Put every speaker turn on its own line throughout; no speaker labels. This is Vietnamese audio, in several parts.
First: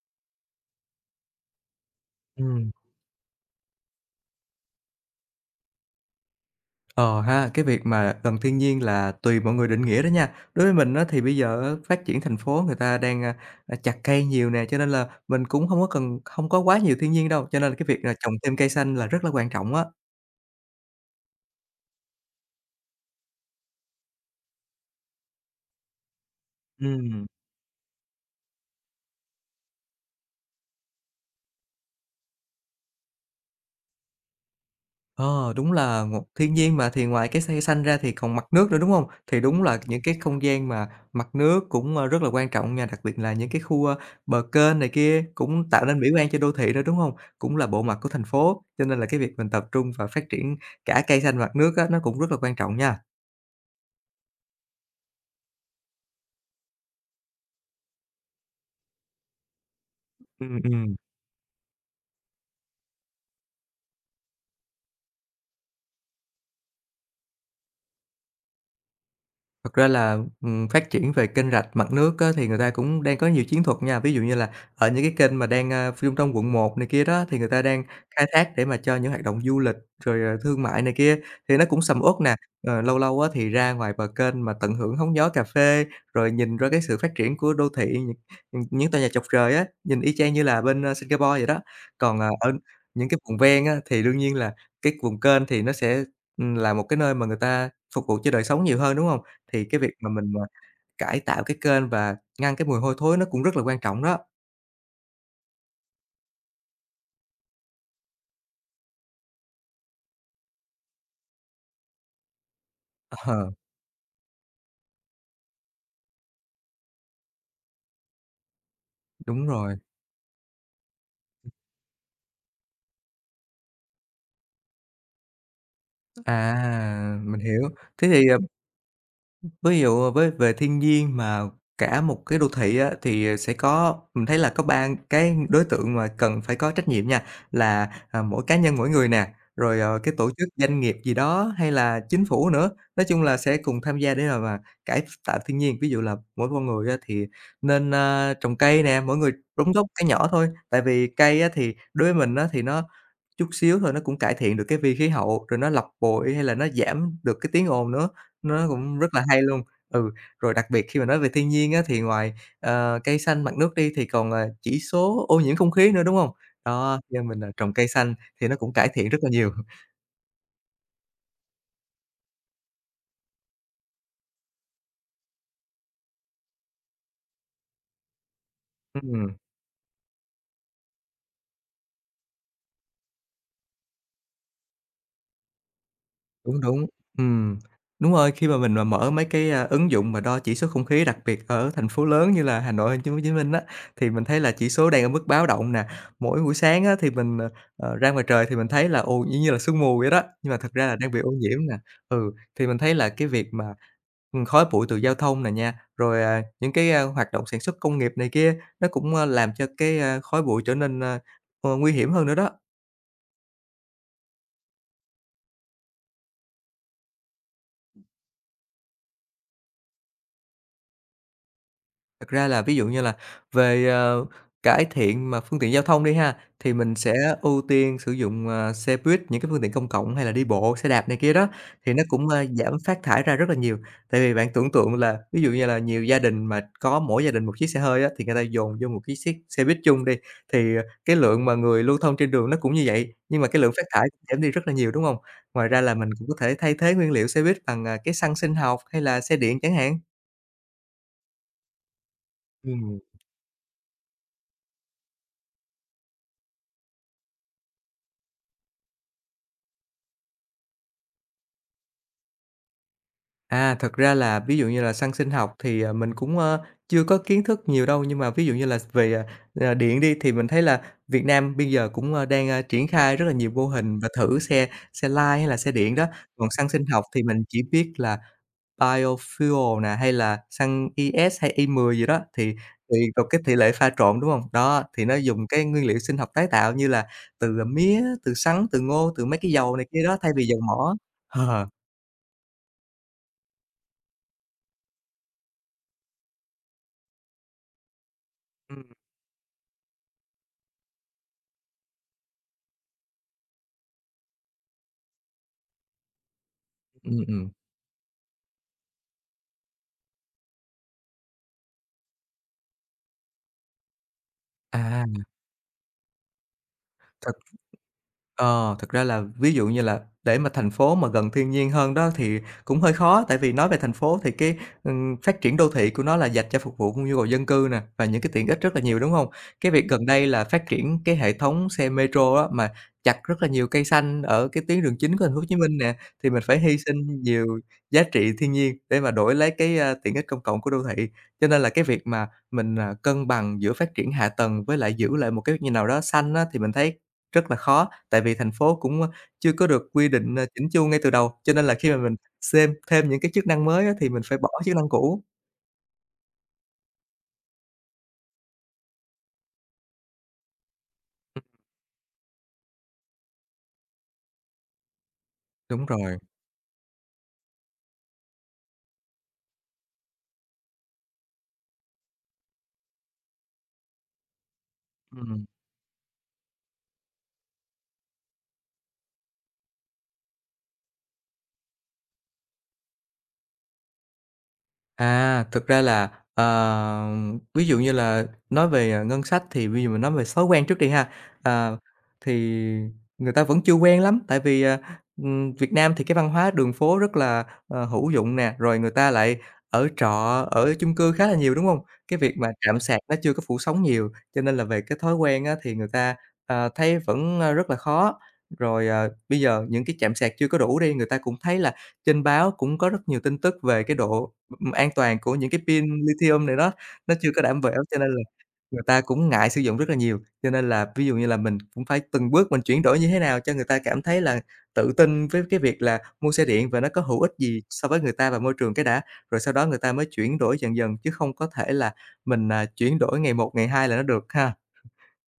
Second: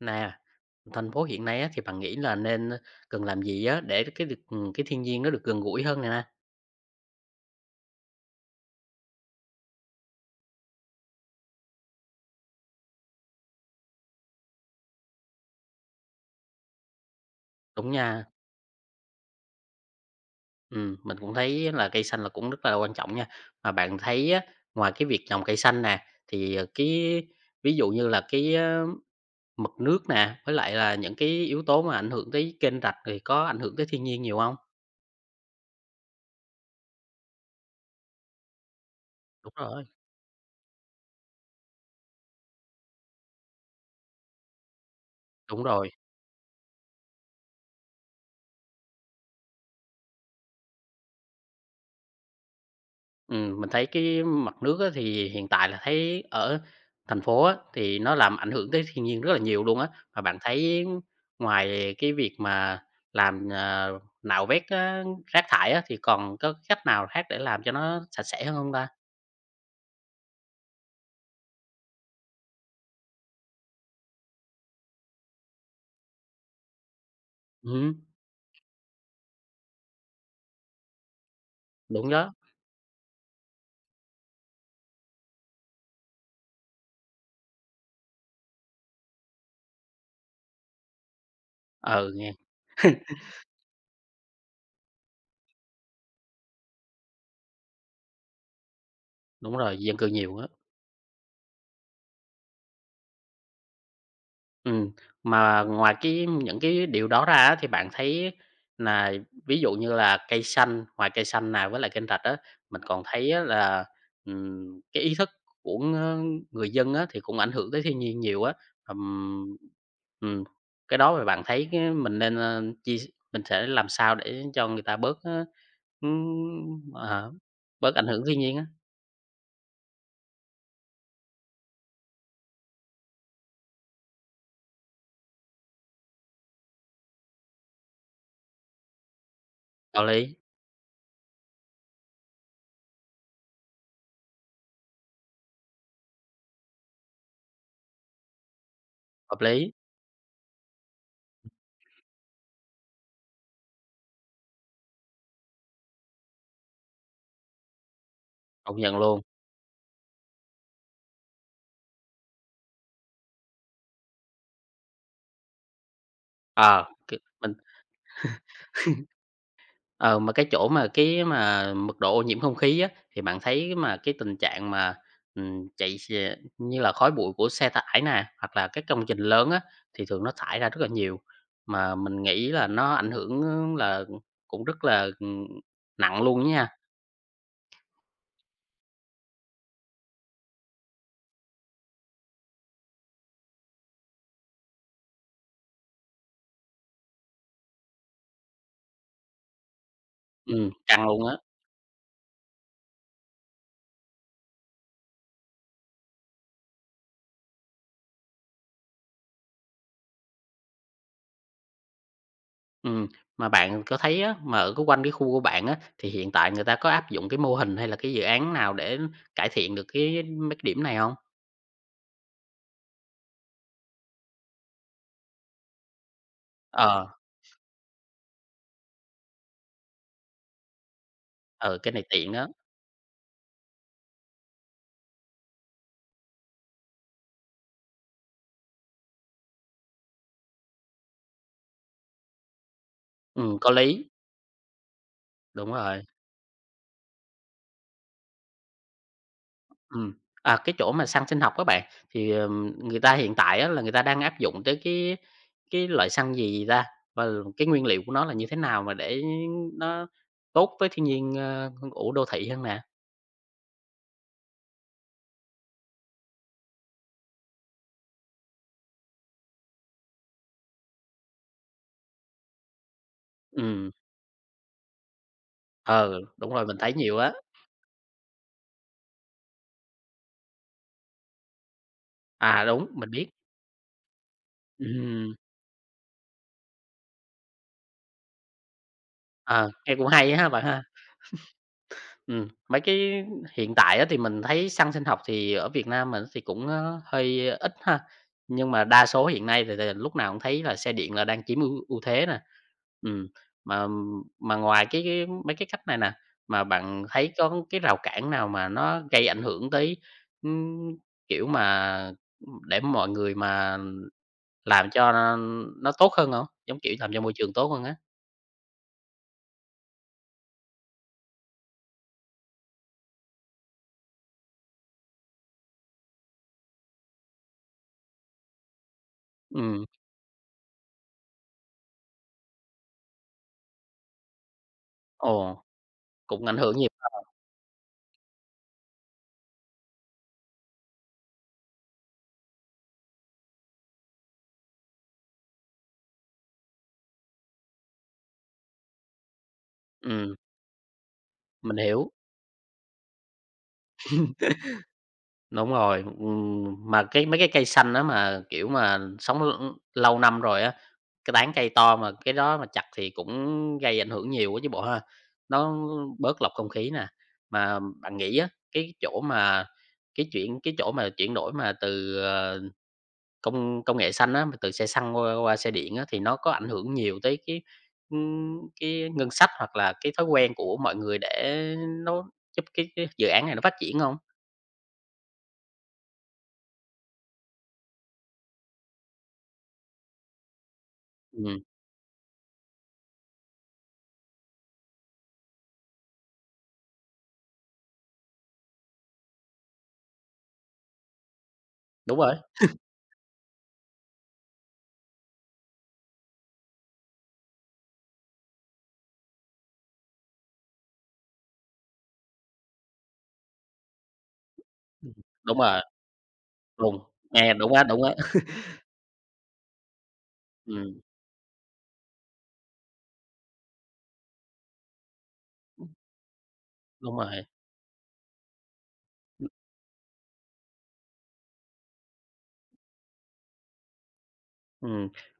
Nè, thành phố hiện nay á, thì bạn nghĩ là nên,
Ừm.
cần làm gì á, để cái được cái thiên nhiên nó được gần gũi hơn này nè?
Ờ ha, cái việc mà gần thiên nhiên là tùy mọi người định nghĩa đó nha. Đối với mình á, thì bây giờ á, phát triển thành phố người ta đang, chặt cây nhiều nè, cho nên là mình cũng không có cần không có quá nhiều thiên nhiên đâu, cho nên là cái
Đúng
việc là
nha,
trồng thêm cây xanh là rất là quan trọng á.
mình cũng thấy là cây xanh là cũng rất là quan trọng nha. Mà bạn thấy á, ngoài cái việc trồng cây xanh nè, thì, cái
Ừm.
ví dụ như là cái, á, mực nước nè, với lại là những cái yếu tố mà ảnh hưởng tới kênh rạch thì có ảnh hưởng tới thiên nhiên nhiều không?
Ờ, đúng là một thiên nhiên mà, thì ngoài cái cây xanh ra thì còn mặt nước nữa, đúng không? Thì
Đúng
đúng là
rồi,
những cái không gian mà mặt nước cũng rất là quan trọng nha, đặc biệt là những cái khu, bờ kênh này kia
đúng
cũng tạo
rồi.
nên mỹ quan cho đô thị đó, đúng không? Cũng là bộ mặt của thành phố, cho nên là cái việc mình tập trung và phát triển cả cây xanh mặt nước á, nó cũng rất là quan trọng nha.
Mình thấy cái mặt nước á, thì hiện tại là thấy ở thành phố á, thì nó làm ảnh hưởng tới thiên nhiên rất là nhiều luôn á. Và bạn
Ừm,
thấy
ừm.
ngoài cái việc mà làm, nạo vét á, rác thải á, thì còn có cách nào khác để làm cho nó sạch sẽ hơn không ta?
Thật ra là, phát triển về kênh rạch mặt nước á, thì người ta cũng đang có nhiều chiến thuật nha. Ví dụ như là ở những cái kênh mà đang, trung tâm quận 1 này kia đó, thì người ta đang
Ừm,
khai thác để mà cho những hoạt động du lịch, rồi, thương mại này kia, thì nó cũng sầm
đúng
uất
đó,
nè. Ờ, lâu lâu á, thì ra ngoài bờ kênh mà tận hưởng hóng gió cà phê, rồi nhìn ra cái sự phát triển của đô thị, những tòa nhà chọc trời á, nhìn y chang như là bên Singapore vậy đó.
ừ,
Còn,
nghe
ở những cái vùng ven á, thì đương nhiên là cái vùng kênh thì nó sẽ, là một cái nơi mà người ta phục vụ cho đời sống nhiều hơn, đúng không?
đúng
Thì
rồi,
cái việc
dân cư
mà mình,
nhiều á.
à, cải tạo cái kênh và ngăn cái mùi hôi thối nó cũng rất là quan trọng đó.
Ừm, mà ngoài những cái điều đó ra á, thì bạn thấy là ví dụ như là cây xanh, ngoài cây xanh này với lại kênh rạch á, mình còn thấy á
Ờ,
là, cái ý thức của người dân á, thì cũng ảnh hưởng tới thiên nhiên nhiều á.
đúng
Ừm,
rồi.
ừm, cái đó thì bạn thấy cái mình nên, mình sẽ làm sao để cho người ta bớt, ơ, ưm,
À,
ờ, à,
mình hiểu.
bớt ảnh
Thế
hưởng
thì, à
thiên nhiên á?
Ví dụ với về thiên nhiên mà cả một cái đô thị á, thì sẽ có mình thấy là có 3 cái đối tượng mà cần phải có trách nhiệm nha, là, mỗi cá nhân mỗi người nè, rồi,
Đạo
cái tổ
lý,
chức, doanh nghiệp gì đó hay là chính phủ nữa. Nói chung là sẽ cùng tham gia để mà cải tạo thiên nhiên. Ví dụ là mỗi con người á, thì nên, trồng cây nè, mỗi người
hợp lý,
đóng góp một cái nhỏ thôi, tại vì cây á, thì đối với mình á, thì nó chút xíu thôi nó cũng cải thiện được cái vi khí hậu, rồi nó lọc bụi hay là nó giảm được cái tiếng ồn nữa, nó
công nhận
cũng rất
luôn.
là hay luôn. Ừ, rồi đặc biệt khi mà nói về thiên nhiên á thì ngoài, cây xanh, mặt nước đi thì còn, chỉ số ô nhiễm không khí nữa, đúng hông?
Ờ,
Đó,
c
do mình, trồng cây xanh thì nó cũng cải thiện rất là nhiều.
Ờ, mà cái chỗ mà cái mà mực độ ô nhiễm không khí á, thì bạn thấy mà cái tình trạng mà, chạy xe như là khói bụi của xe tải nè, hoặc là các công trình
Ừm.
lớn á, thì thường nó thải ra rất là nhiều, mà mình nghĩ là nó ảnh hưởng là cũng rất là, nặng luôn á
Đúng,
nha,
đúng. Ừm, đúng rồi, khi mà mình mà mở mấy cái ứng dụng mà đo chỉ số không khí, đặc biệt ở thành phố lớn như là Hà Nội, Thành phố Hồ Chí Minh á, thì mình thấy là chỉ số đang ở mức báo động nè. Mỗi buổi sáng á thì mình, ra ngoài trời thì mình thấy là, ồ, y như là sương mù vậy đó, nhưng mà thật ra là
căng
đang bị
luôn
ô
á.
nhiễm nè. Ừ, thì mình thấy là cái việc mà, khói bụi từ giao thông nè nha, rồi, những cái hoạt động sản xuất công nghiệp này kia, nó cũng, làm cho cái khói bụi trở nên, nguy hiểm hơn nữa đó.
Ừm, mà bạn có thấy á, mà ở cái quanh cái khu của bạn á, thì hiện tại người ta có áp dụng cái mô hình hay là cái dự án nào để cải thiện được cái mấy cái điểm này không?
Thật ra là ví dụ như là về, cải thiện mà phương tiện giao thông đi ha, thì mình
Ờ,
sẽ ưu tiên sử dụng, xe buýt, những cái phương tiện công cộng hay là đi bộ, xe đạp này kia đó,
ừ, cái
thì
này
nó cũng,
tiện
ơ,
đó.
giảm phát thải ra rất là nhiều. Tại vì bạn tưởng tượng là ví dụ như là nhiều gia đình mà có mỗi gia đình một chiếc xe hơi á, thì người ta dồn vô một cái xiếc xe buýt chung đi, thì, cái lượng mà người lưu thông trên đường nó cũng như vậy, nhưng mà
Ừm,
cái
có
lượng phát thải
lý,
cũng giảm đi rất là nhiều, đúng không? Ngoài
đúng
ra là
rồi.
mình cũng có thể thay thế nguyên liệu xe buýt bằng, cái xăng sinh học hay là xe điện chẳng hạn.
Ừm, à, cái chỗ mà xăng sinh học các bạn, thì,
Ừm.
người ta hiện tại á là người ta đang áp dụng tới cái loại xăng gì gì ta? Và cái nguyên liệu của nó là như thế nào mà để nó tốt với thiên nhiên, của đô thị hơn nè?
À, thật ra là ví dụ như là xăng sinh học thì, mình cũng, chưa có kiến thức nhiều đâu, nhưng mà ví dụ như là về, điện đi thì mình thấy là Việt Nam bây giờ cũng, đang, triển khai rất là nhiều mô
Ừ,
hình và thử xe xe lai hay là xe điện đó.
ờ,
Còn
đúng rồi,
xăng
mình
sinh
thấy
học
nhiều
thì
á.
mình chỉ biết là biofuel nè, hay là xăng ES hay E10 gì đó, thì
À, đúng,
thì
mình
một
biết.
cái tỷ lệ pha trộn, đúng không? Đó, thì nó
Ừ,
dùng cái nguyên liệu sinh học tái tạo như là từ, mía, từ sắn, từ ngô, từ mấy cái
ờ,
dầu này
nghe
kia
cũng
đó thay
hay á
vì
ha
dầu
bạn ha.
mỏ. Ờ,
Mấy cái hiện tại á thì mình thấy xăng sinh học thì ở Việt Nam mình thì cũng, hơi ít ha, nhưng
ừm,
mà đa số hiện nay thì lúc nào cũng thấy là xe điện là đang chiếm ưu ưu thế nè. Ừm, mà mà ngoài cái mấy cái cách này nè, mà bạn
ừm,
thấy
ừm,
có cái rào cản nào mà nó gây ảnh hưởng tới, ưm, kiểu mà, để mọi người mà làm
à.
cho nó tốt hơn không? Giống kiểu làm cho
Thật
môi trường tốt hơn á.
ờ, Thực ra là ví dụ như là để mà thành phố mà gần thiên nhiên hơn đó thì cũng hơi khó, tại vì nói về thành phố thì cái, phát triển đô thị của nó là dành cho phục vụ nhu cầu dân cư nè, và những cái tiện ích rất là nhiều, đúng không? Cái
Ừm,
việc gần đây là phát triển cái hệ thống xe metro á, mà chặt rất là nhiều cây xanh ở cái tuyến đường chính của Thành phố Hồ Chí
ồ,
Minh nè, thì mình
cũng ảnh
phải hy
hưởng nhiều ha.
sinh nhiều giá trị thiên nhiên để mà đổi lấy cái, tiện ích công cộng của đô thị. Cho nên là cái việc mà mình, cân bằng giữa phát triển hạ tầng với lại giữ lại một cái như nào đó xanh á, thì mình thấy rất là khó, tại vì thành phố cũng, chưa có được quy
Ừm,
định, chỉn chu ngay từ đầu, cho nên là
mình
khi mà
hiểu.
mình xem thêm những cái chức năng mới á thì mình phải bỏ chức năng cũ.
Đúng rồi, mà cái mấy cái cây xanh đó mà, kiểu mà, sống l lâu năm rồi á, cái
Ừm,
tán cây to mà cái đó mà chặt thì cũng gây ảnh hưởng nhiều á chứ bộ ha. Nó
đúng rồi,
bớt lọc không khí nè, mà bạn nghĩ á, cái chỗ mà chuyển đổi mà từ, công công nghệ xanh á, mà từ xe xăng qua
ừm.
qua xe điện á, thì nó có ảnh hưởng nhiều tới cái, cái ngân sách hoặc là cái thói quen của mọi người để nó giúp cái dự án này nó phát triển không?
À, thực ra là, ví dụ như là nói về, ngân sách thì bây giờ mình nói về thói quen trước đi ha.
Ừm,
Ờ, thì người ta vẫn chưa quen lắm, tại vì, Việt Nam thì cái văn hóa đường phố rất là, hữu dụng nè, rồi người ta lại ở trọ, ở chung cư khá là nhiều, đúng không?
đúng
Cái
rồi,
việc mà trạm sạc nó chưa có phủ sóng nhiều, cho nên là về cái thói quen á thì người ta, thấy vẫn, rất là khó. Rồi, bây giờ những cái trạm sạc chưa có đủ đi, người ta cũng thấy là trên báo cũng có rất nhiều tin tức về cái độ an toàn của những
đúng
cái
rồi.
pin lithium này đó,
Đúng,
nó chưa có
à,
đảm
đúng
bảo
á,
cho
đúng
nên
á.
là người ta cũng ngại sử dụng rất là nhiều. Cho nên là
Ừm,
ví dụ như là mình cũng phải từng bước mình chuyển đổi như thế nào cho người ta cảm thấy là tự tin với cái việc là mua xe điện và nó có
đúng
hữu ích
rồi.
gì so với người ta và môi trường cái đã, rồi
Ừm,
sau đó người ta mới chuyển đổi dần dần chứ không có thể là mình, chuyển đổi ngày một, ngày hai là nó được ha.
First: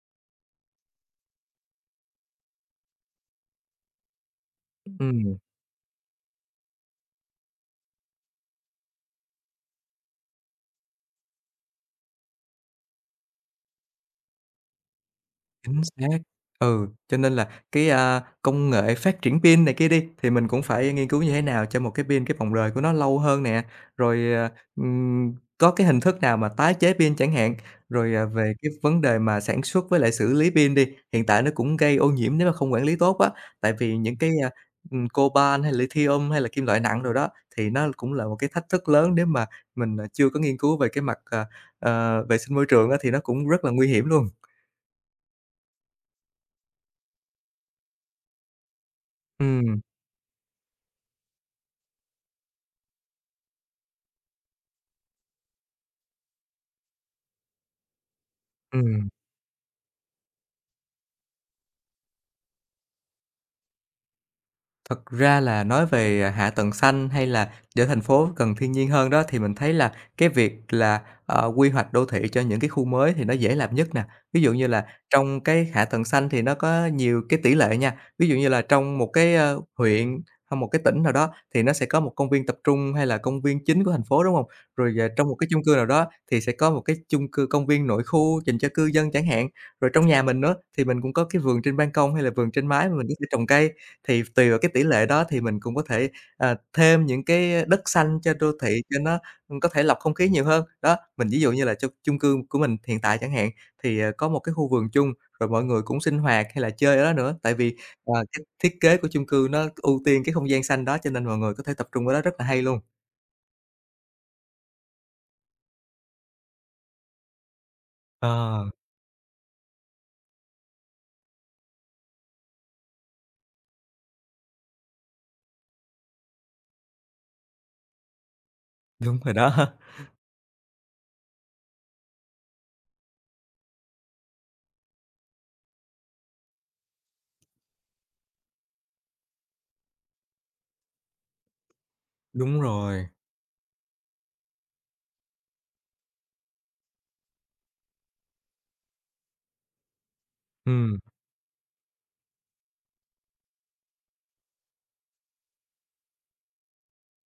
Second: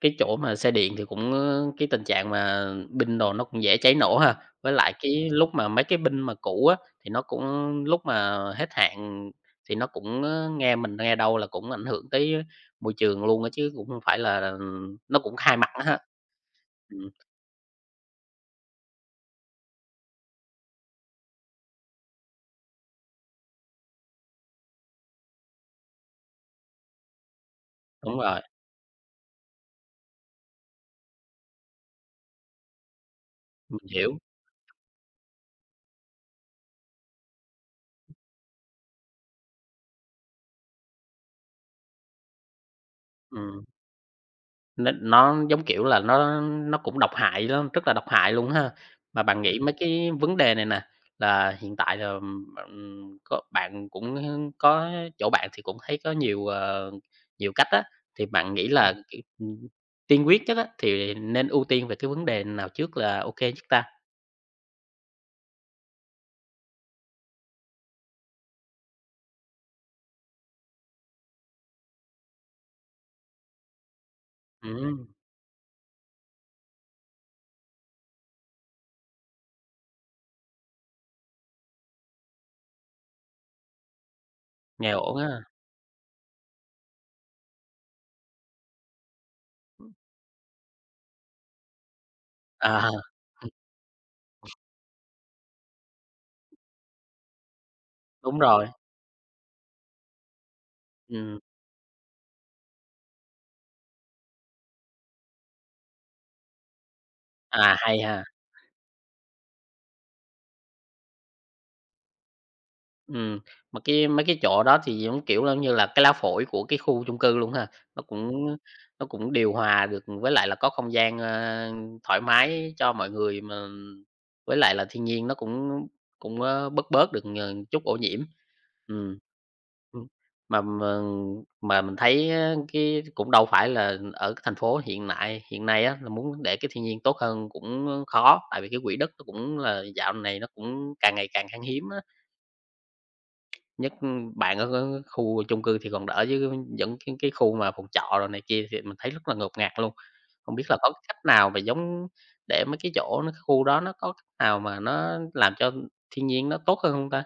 cái chỗ mà xe điện thì cũng, cái tình trạng mà pin đồ nó cũng dễ cháy nổ ha. Với lại cái
Ừm.
lúc mà mấy cái pin mà cũ á, thì nó cũng lúc mà hết hạn thì nó cũng, nghe mình nghe đâu là cũng ảnh hưởng tới môi trường luôn á chứ cũng hông phải là nó cũng hai mặt
Chính
á ha.
xác. Ừ,
Ừm,
cho nên là cái, công nghệ phát triển pin này kia đi, thì mình cũng phải nghiên cứu như thế nào cho một cái pin cái vòng đời của nó lâu hơn nè, rồi, có cái hình thức nào mà tái chế pin chẳng hạn. Rồi,
đúng
à,
rồi,
về cái vấn đề mà sản xuất với lại xử lý pin đi, hiện tại nó cũng gây ô nhiễm nếu mà không quản lý tốt á, tại
mình
vì
hiểu,
những cái, coban hay lithium hay là kim loại nặng rồi đó, thì nó cũng là một cái thách thức lớn nếu mà mình, chưa có nghiên cứu về cái mặt, vệ sinh môi trường á, thì nó cũng
ừm.
rất là nguy hiểm luôn.
Nó, giống kiểu là, nó cũng độc hại lắm, rất là độc hại luôn ha. Mà bạn nghĩ mấy
Ừm,
cái vấn đề này nè, là hiện tại là, có bạn cũng có chỗ bạn thì cũng thấy có nhiều, nhiều cách á, thì bạn nghĩ là,
ừm.
kiểu, tiên quyết nhất á, thì nên ưu tiên về cái vấn đề nào trước là ok kê nhất ta?
Thật ra là nói về, hạ tầng xanh hay là giữa thành phố gần thiên nhiên hơn đó, thì mình thấy là cái việc là, quy hoạch đô thị cho những cái khu mới thì nó dễ làm nhất nè. Ví dụ như là
Ừm,
trong cái hạ tầng xanh thì nó có nhiều cái tỷ lệ nha, ví dụ như là trong một cái, huyện hay một cái tỉnh nào đó thì nó sẽ có một công viên tập trung hay là công viên chính của thành phố, đúng không?
nghe
Rồi,
ổn
trong một
á.
cái chung cư nào đó thì sẽ có một cái chung cư công viên nội khu dành cho cư dân chẳng hạn. Rồi trong nhà mình nữa thì mình cũng có cái vườn trên ban công hay là vườn trên
À,
mái mà mình có thể trồng cây. Thì tùy vào cái tỷ lệ đó thì mình cũng có thể, thêm những cái đất xanh cho
đúng
đô
rồi,
thị cho nó, có thể lọc không khí nhiều hơn. Đó, mình
ừm,
ví dụ như là trong chung cư của mình hiện tại chẳng hạn, thì, có một cái khu vườn chung, rồi mọi người cũng sinh hoạt hay là chơi ở đó nữa. Tại
à,
vì,
hay
ờ,
ha.
cái thiết kế của chung cư nó ưu tiên cái không gian xanh đó cho nên mọi người có thể tập trung ở đó rất là hay luôn.
Ừm, mà cái mấy cái chỗ đó thì giống, kiểu, giống như là cái lá phổi của cái khu chung cư luôn ha. Nó cũng
Ờ,
nó cũng điều hòa được với lại là có không gian, thoải mái cho mọi người mà với lại là thiên nhiên nó cũng cũng, bớt bớt được, chút ô nhiễm. Ừm.
đúng rồi đó,
Ừm, mà mà mà mình thấy á cái cũng đâu phải là ở cái thành phố hiện nay á, là muốn để cái thiên nhiên tốt hơn cũng khó, tại vì cái quỹ đất nó cũng là dạo này nó cũng càng ngày càng khan hiếm á.
đúng rồi,
Nhất, ừ, bạn ở ở khu chung cư thì còn đỡ chứ những cái khu mà phòng trọ rồi này kia thì mình thấy rất là ngột ngạt luôn. Không biết là có
ừm.
cái cách nào mà giống để mấy cái chỗ nó cái khu đó nó có cách nào mà nó làm cho thiên nhiên nó tốt hơn không ta?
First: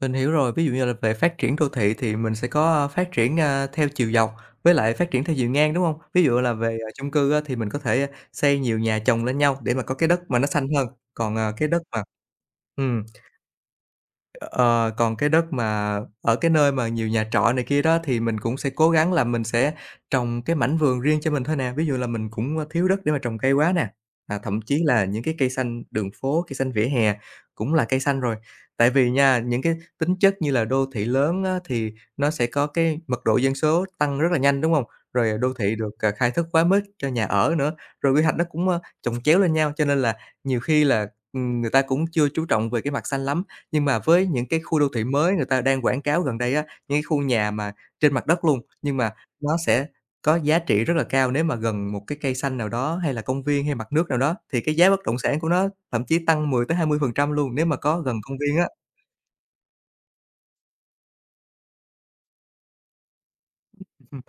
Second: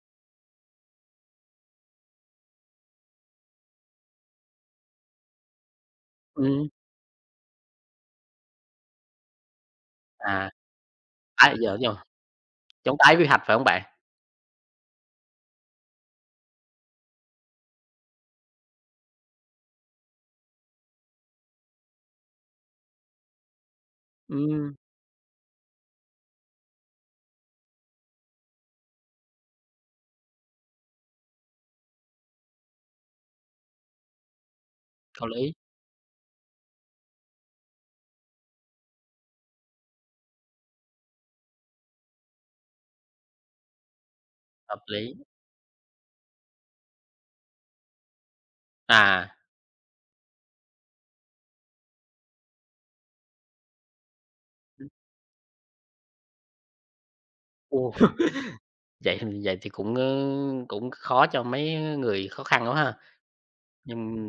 Mình hiểu rồi, ví dụ như là về phát triển đô thị thì mình sẽ có, phát triển, theo chiều dọc với lại phát triển theo chiều ngang, đúng không? Ví dụ là
Ừm,
về, chung cư á thì mình có thể xây nhiều nhà chồng lên nhau để mà có cái đất mà nó
à,
xanh hơn, còn, à,
tái
cái
giờ
đất
đúng rồi,
mà
giống
ừm.
tái quy hoạch phải không bạn?
Ờ, còn cái đất mà ở cái nơi mà nhiều nhà trọ này kia đó thì mình cũng sẽ cố gắng là mình sẽ trồng cái mảnh vườn riêng cho mình thôi nè. Ví dụ là mình cũng, thiếu đất để mà trồng cây quá nè, thậm
Ừm,
chí là những cái cây xanh đường phố, cây xanh vỉa hè cũng là cây xanh rồi. Tại vì nha, những cái tính chất như là đô thị lớn á thì nó sẽ có cái mật độ dân số tăng rất là nhanh, đúng không?
có
Rồi,
lý,
đô thị được, khai thác quá mức cho nhà ở nữa, rồi quy hoạch nó cũng, chồng chéo lên nhau, cho nên là nhiều khi là, người ta cũng chưa chú trọng về cái mặt xanh lắm. Nhưng mà với những cái khu
hợp
đô thị
lý.
mới người ta đang quảng cáo gần đây á, những cái khu nhà mà trên mặt đất luôn, nhưng mà
À,
nó sẽ có giá trị rất là cao nếu mà gần một cái cây xanh nào đó, hay là công viên, hay mặt nước nào đó, thì cái
ừm,
giá bất động sản của nó thậm chí tăng 10-20% luôn nếu mà có gần công viên á.
vậy vậy thì cũng, cũng khó cho mấy người khó khăn quá ha.
Ừm,
Nhưng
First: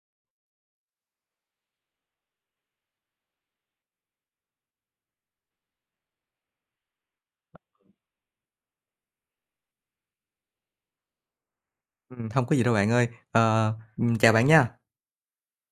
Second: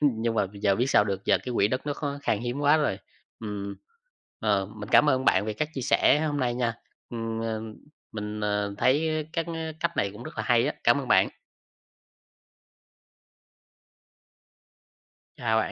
nhưng mà giờ biết sao được, giờ cái quỹ đất nó khó khan hiếm quá rồi. Ừm, ờ, mình cảm ơn bạn về các chia sẻ hôm nay nha. Ừm, ờ, mình, thấy các cách này cũng rất là hay á. Cảm ơn bạn,
hông có gì đâu bạn ơi. Ờ, chào bạn nha.
chào bạn.